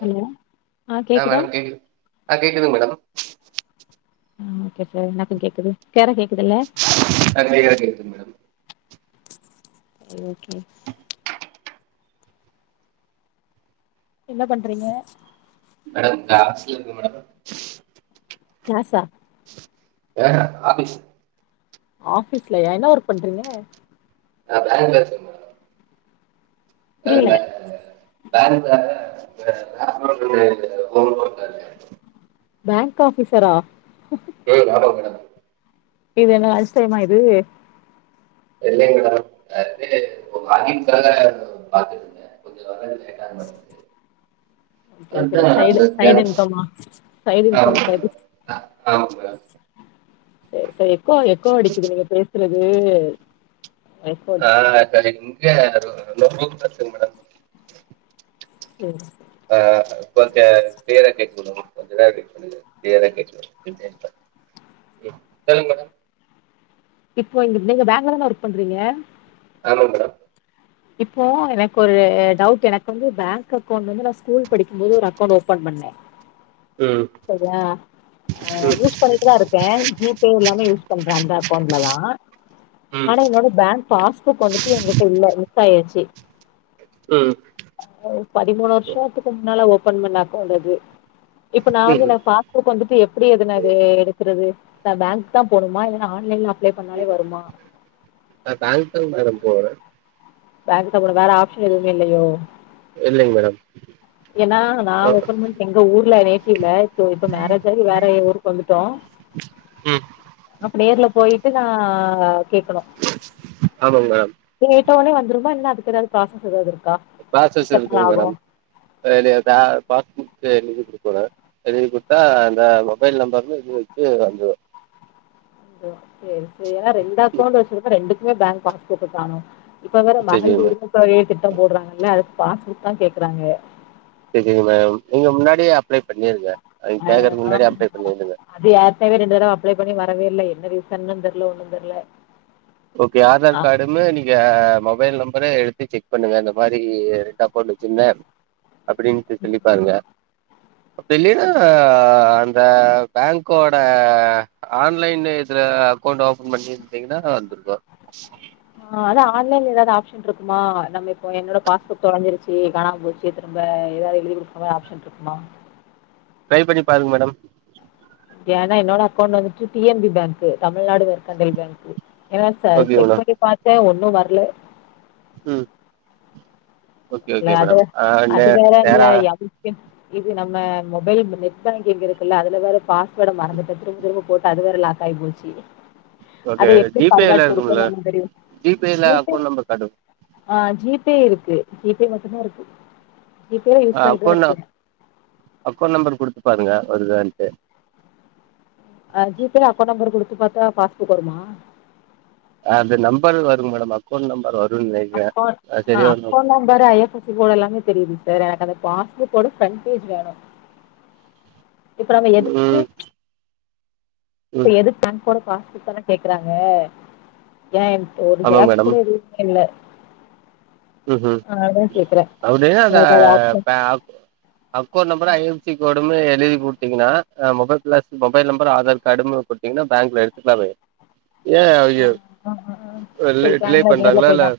hello ஹா கேக்குதா ஹா கேக்குது மேடம் ஆஹ ஓகே சார் எனக்கும் கேக்குது கேர கே கிளியரா கேக்குது மேடம் ஓகே என்ன பண்றீங்க மேடம் கிளாஸ் இருக்கு மேடம் கிளாஸா அஹஹ ஆபீஸ் ஆபீஸ்ல என்ன ஒர்க் பண்றீங்க நான் பேங்க்ல வேலை செய்ற நான் புரியல பேங்கு வேலை [unintelligible] பேங்க் ஆஃபீஸ்ரா டேய் இங்க ஆட்டோவுக்கு இடம் இல்லை இது என்ன லஞ்ச் டைமா இது இல்லை மேடம் நேத்து வாக்கிங் பிரகாரம் பாத்துங்க கொஞ்சம் கேட்டு ஓகே ஓகே சைடு இன்கமா சைடு ஆமா இன்கம்கா மேடம் இது ஆ ஆமா மேடம் செரி செரி எக்கோ எக்கோ அடிக்குது நீங்க பேசுறது எக்கோ அடிக்குது ஆஹா சரிங் இங்க லோக்கஸ் மேடம் சரி ஆஹா கொஞ்சம் கிளியரா கேட்டுக்குனும் கொஞ்ச கிளியரா கேக்கும் சொல்லுங்க மேடம் இப்போங்க நீங்க பேங்கிளதானே ஒர்க் பண்றீங்க ஆமா மேடம் இப்போ எனக்கு ஒரு டவுட் எனக்கு வந்து பேங்க் அக்கவுண்ட் வந்து நான் ஸ்கூல் படிக்கும் போது ஒரு அக்கவுண்ட் ஓபன் பண்ணேன் ம் சரியா ஆஹ யூஸ் பண்ணிட்டு தான் இருக்கேன் ஜிபே எல்லாமே யூஸ் பண்றேன் அந்தான் [unintelligible] ம் ஆனா என்னோட பேங்க் பாஸ்புக் வந்துட்டு எங்கிட்ட இல்ல மிஸ்சாயிருச்சு ம் பதிமூணு ம் வருஷத்துக்கு முன்னால ஒ ஓப்பன் பண்ண அக்கவுண்டது இப்ப நான் வந்து ம் எனக்கு பாஸ்புக் வந்துட்டு எப்படி எதுன அது எடுக்கிறது நா பேங்க் தான் போனுமா இல்லனா ஆன்லைன்ல அப்லே பண்ணாலே வருமா போற பேங்க் த போனும் வேற ஆப்ஷன் எதுவுமே இல்லியோ இல்லைங்க மேடம் ஏன்னா ஆ நான் ஒப்பன் எங்க ஊர்ல இல்ல இப்ப மேரேஜ் ஆகி வேற ஊருக்கு வந்துட்டோம் ம் அப்ப நேர்ல போயிட்டு நா கேட்கணும் ஆமாங்க மேடம் நீங்க டொனே வந் சும்மா இன அதுக்கு எதது பாக்க கூடாது ப்ராசஸ் இருக்குங்க மேடம் [unintelligible] பாஸ்புக் கோடு எழுதி குடுத்தா அந்த மொபைல் நம்பர்ல இது வச்சு வந்து சேரி சேரி ரெண்டு அக்கவுண்டு வச்சிருக்கோம் ரெண்டுக் மே பேங்க் பாஸ்புக்கு காணும் இப்ப வேற சரிங்க மேம் மகளிர்உரிமைத் தொகையை திட்டம் போடுறாங்கல்ல பாஸ்புக் தான் கேக்குறாங்க சேரிங்க மேம் நீங்க முன்னாடியே அப்ளை பண்ணிருங்க அவிங்க ஹ கேக்குறதுக்கு ஆ முன்னாடி அப்ளை பண்ணிருங்க அது யேர்கனவே ரெண்டு தடம் அப்ளை பண்ணி வர் வரவே இல்ல என்ன ரீசன்னு தெரில ஒன்னும் தெரில ஓகே ஆதார் கார்டுமே நீங்க மொபைல் நம்பர எடுத்து செக் பண்ணுங்க இந்த மாரி ரெண்டு அக்கவுண்டு வச்சிருந்தேன் அப்பிடின்ட்டு சொல்லிப்பாருங்க அப்பிடி இல்லன்னா அ அந்த பேங்க்கோட ஆன்லைன் இதில் அக்கௌண்ட் ஓப்பன் பண்ணியிருந்திங்கன்னா வந்துடும் [inaudible] ஆஹ் அதான் ஆன்லைன்ல ஏதாவது ஆப்ஷன் இருக்குமா நம்ம இப்போ என்னோட பாஸ்புர்க் தொலைஞ்சிருச்சு காணாம போச்சு திரும்ப ஏதாவது எழுதி கொடுக்குற மாதிரி ஆப்ஷன் இருக்குமா ட்ரை பண்ணி பாருங்க மேடம் ஏன்னா என்னோட அக்கௌண்ட் வந்துட்டு டிஎன்பி பேங்க்கு தமிழ்நாடு மெர்கண்டல் பேங்க்கு என சார் ஓகே செக் பண்ணி பார்த்தேன் ஒன்னு இன்னும் வரல ஹம் ல்ல அது வந் அது நே வேற இந்த நேரா எம் கே இது நம்ம மொபைல் ந்த நெட் பேங்கிங் இருக்குல்ல அதுல வேற பாஸ்வேர்ட்ட மறந்துட்டு திரும்ப திரும்ப போட்டு அது வேற லாக் ஆகி போச்சு ஓகே அத எப்படி ஜிபேல பர்காட் இருக்கும்ல கொடுக்கனும் தெரியல ஜிபேல ஜிபே அக்கௌண்ட் நம்பர் காட்டுங்க ஆஹ ஜிபே இருக்கு ஜிபே மட்டும் தான் இருக்கு ஜிபே யூஸ் ஆஹ பண்ணிட்டுதா அக்கௌண்ட் ந இருக்கே அக்கௌண்ட் நம்பர் கொடுத்த பாருங்க வருதாண்டு ஆஹ் ஜிபே அக்கௌண்ட் நம்பர் குடுத்து பார்த்தா பாஸ்புக் வருமா அது நம்பர் வருங்க மேடம் அக்கௌண்ட் நம்பர் வரும் அக் அஹ் அக்கௌண்ட நம்பர் ஐயப்ஃபசி கோட் எல்லாமே தெரியுது வேற எனக்கு பாஸ்புக்கோட ஃரெண்ட பேஜ் வேணும் இப்ப நம்ம எதுக்கு ம் ம் இப்ப எது பங்க் போற பாஸ்புக்த்தானே கேக்குறாங்க ஏன் எண்ட ஒரு ஆமாங்க ஜெராக்ஸ் கூட எதுமே இல்ல ஹம்ஹும் அதா கேக்குறே அவனே ந்தா எனக்கு அது option பங் account number IFSC code ரெண்டுமே எழுதிகொடுத்தீங்கனா அ mobile plus mobile number Aadhaar card பாத்தீங்க பேங்க்ல எடுத்துக்கலாமே ஏன் அவிங்க ஆஹ் ஆஹ்ஹ் லே சரி டிலே பெங்க நெர்ல போய்தான்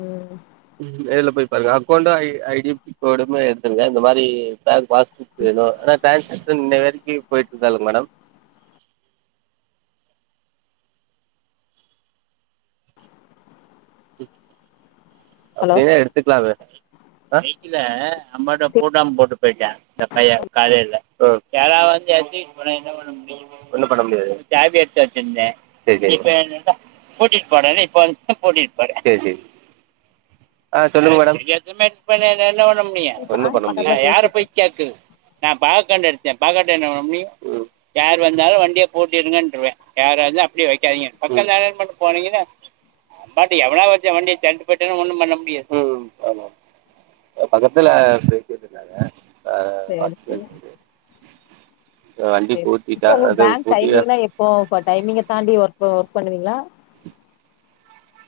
உம் ம் நேர்ல போய் பாருங்க அக்கௌண்ட ஐடிகோடுமே எடுத்துருங்க இந்த மாதிரி பேங்க் பா ஒகே ஆனால் பேங்கு பாஸ் இது இன்னவரைக்கு போயிட்டு இருக்காங்க மேடம் இத்து ஹலோ அப்படின்னா எடுத்துக்கலாம்ல வெஹிகிள அம்மா தா பூட்டாமா போட்டு போயிட்டன் இந்த பையா காலைல்ல யாரவது எடுத்துட்டு போட்ட என்ன பண்ண முடியும் ஒன்றும் பண்ண முடியாதுசாவி எடுத்து வச்சுருந்தேன் இப்ப என்ட அஹ் சொல்லுங்க மேடம் முடிய ஒண்ணும் சாரு பண்ண முடிய பக்கத்துல யாரை பேசிட்டு போய் கேக்குது நான் பாக் பக்க எடுத்தேன் பக்க என்ன முடியும் யார் வந்தாலும் வண்டிய போட்டிருங்க இருவேன் யார வந்து அப்படியே வைக்காதீங்க பக்கம் தான ண்ட்டு போனீங்கன்னா பாட்டு எவனா ஒருத்தன் வண்டிய தள்ளிட்டு போயிட்டோ ஒண்ணும் பண்ண முடியாது உம் ஆமா இ பக்கத்துல பேசிட்டு இருக்காங்க ஆ வாட்ச்மேன் சரிக்கும் வண்டி சரி பூட்டிட்டா இப்ப அது பேங்க் பூட்டியா டைமி்ங்கலாம் எப்போ இ டைமிங்க தாண்டி ஒர்க் பண்ணுவீங்களா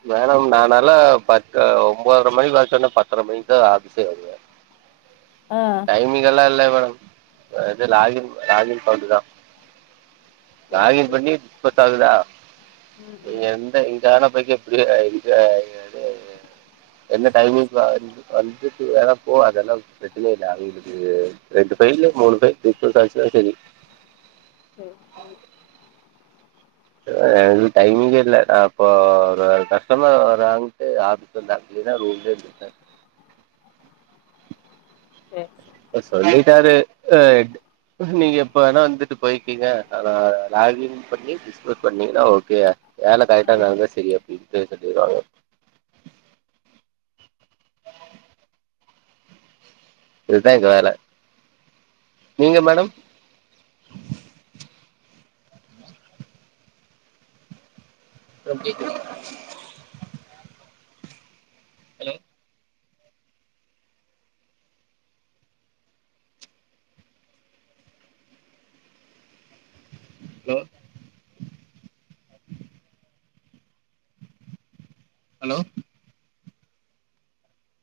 மேடம் நானால பத்து ஒன்பதரை மணி சொன்னா பத்தரை மணிக்கு தான் ஆபசே வருவேன் ஆ டைமங்கல்லாம் எல்ல டம் இது ரலாகில் லாகில் பவுட்டு தான் சேரி லாகின் சேரி பண்ணிப்ப இருக்காகுதா ம் நீங்க ம் எந்த இதான [unintelligible] அப்படிய இதுக்க என்ன டைமிங் வ வந்துட்டு வேறாம் போ அதெல்லாம் பிரச்சனை இல்லை அவங்களுக்கு ரெண்டு பயர்ல மூணு பயல்லு தான் சரி ஹம் ஹ்ம்ம் எனக்கு டைமிங்கே இல்லை ந அப்போ ஒரு கஷ்டமா வறங்கட்டு ஆபீஸ் வந்தன்னா ரூம்ய இருந்தேன் செரி சொல்லிட்டாரு நீங்க இப்ப வேணா வந்துட்டு போய்க்கீங்க ஆனா லாகின் பண்ணி பண்ணீங்கன்னா ஓகே வேலை கரைட்டா சேரி நடந்தா சரியோ [unintelligible] இதுதான்எங்க வேலை நீங்க மேடம் [unintelligible] ஹலோ ஹலோ ஹலோ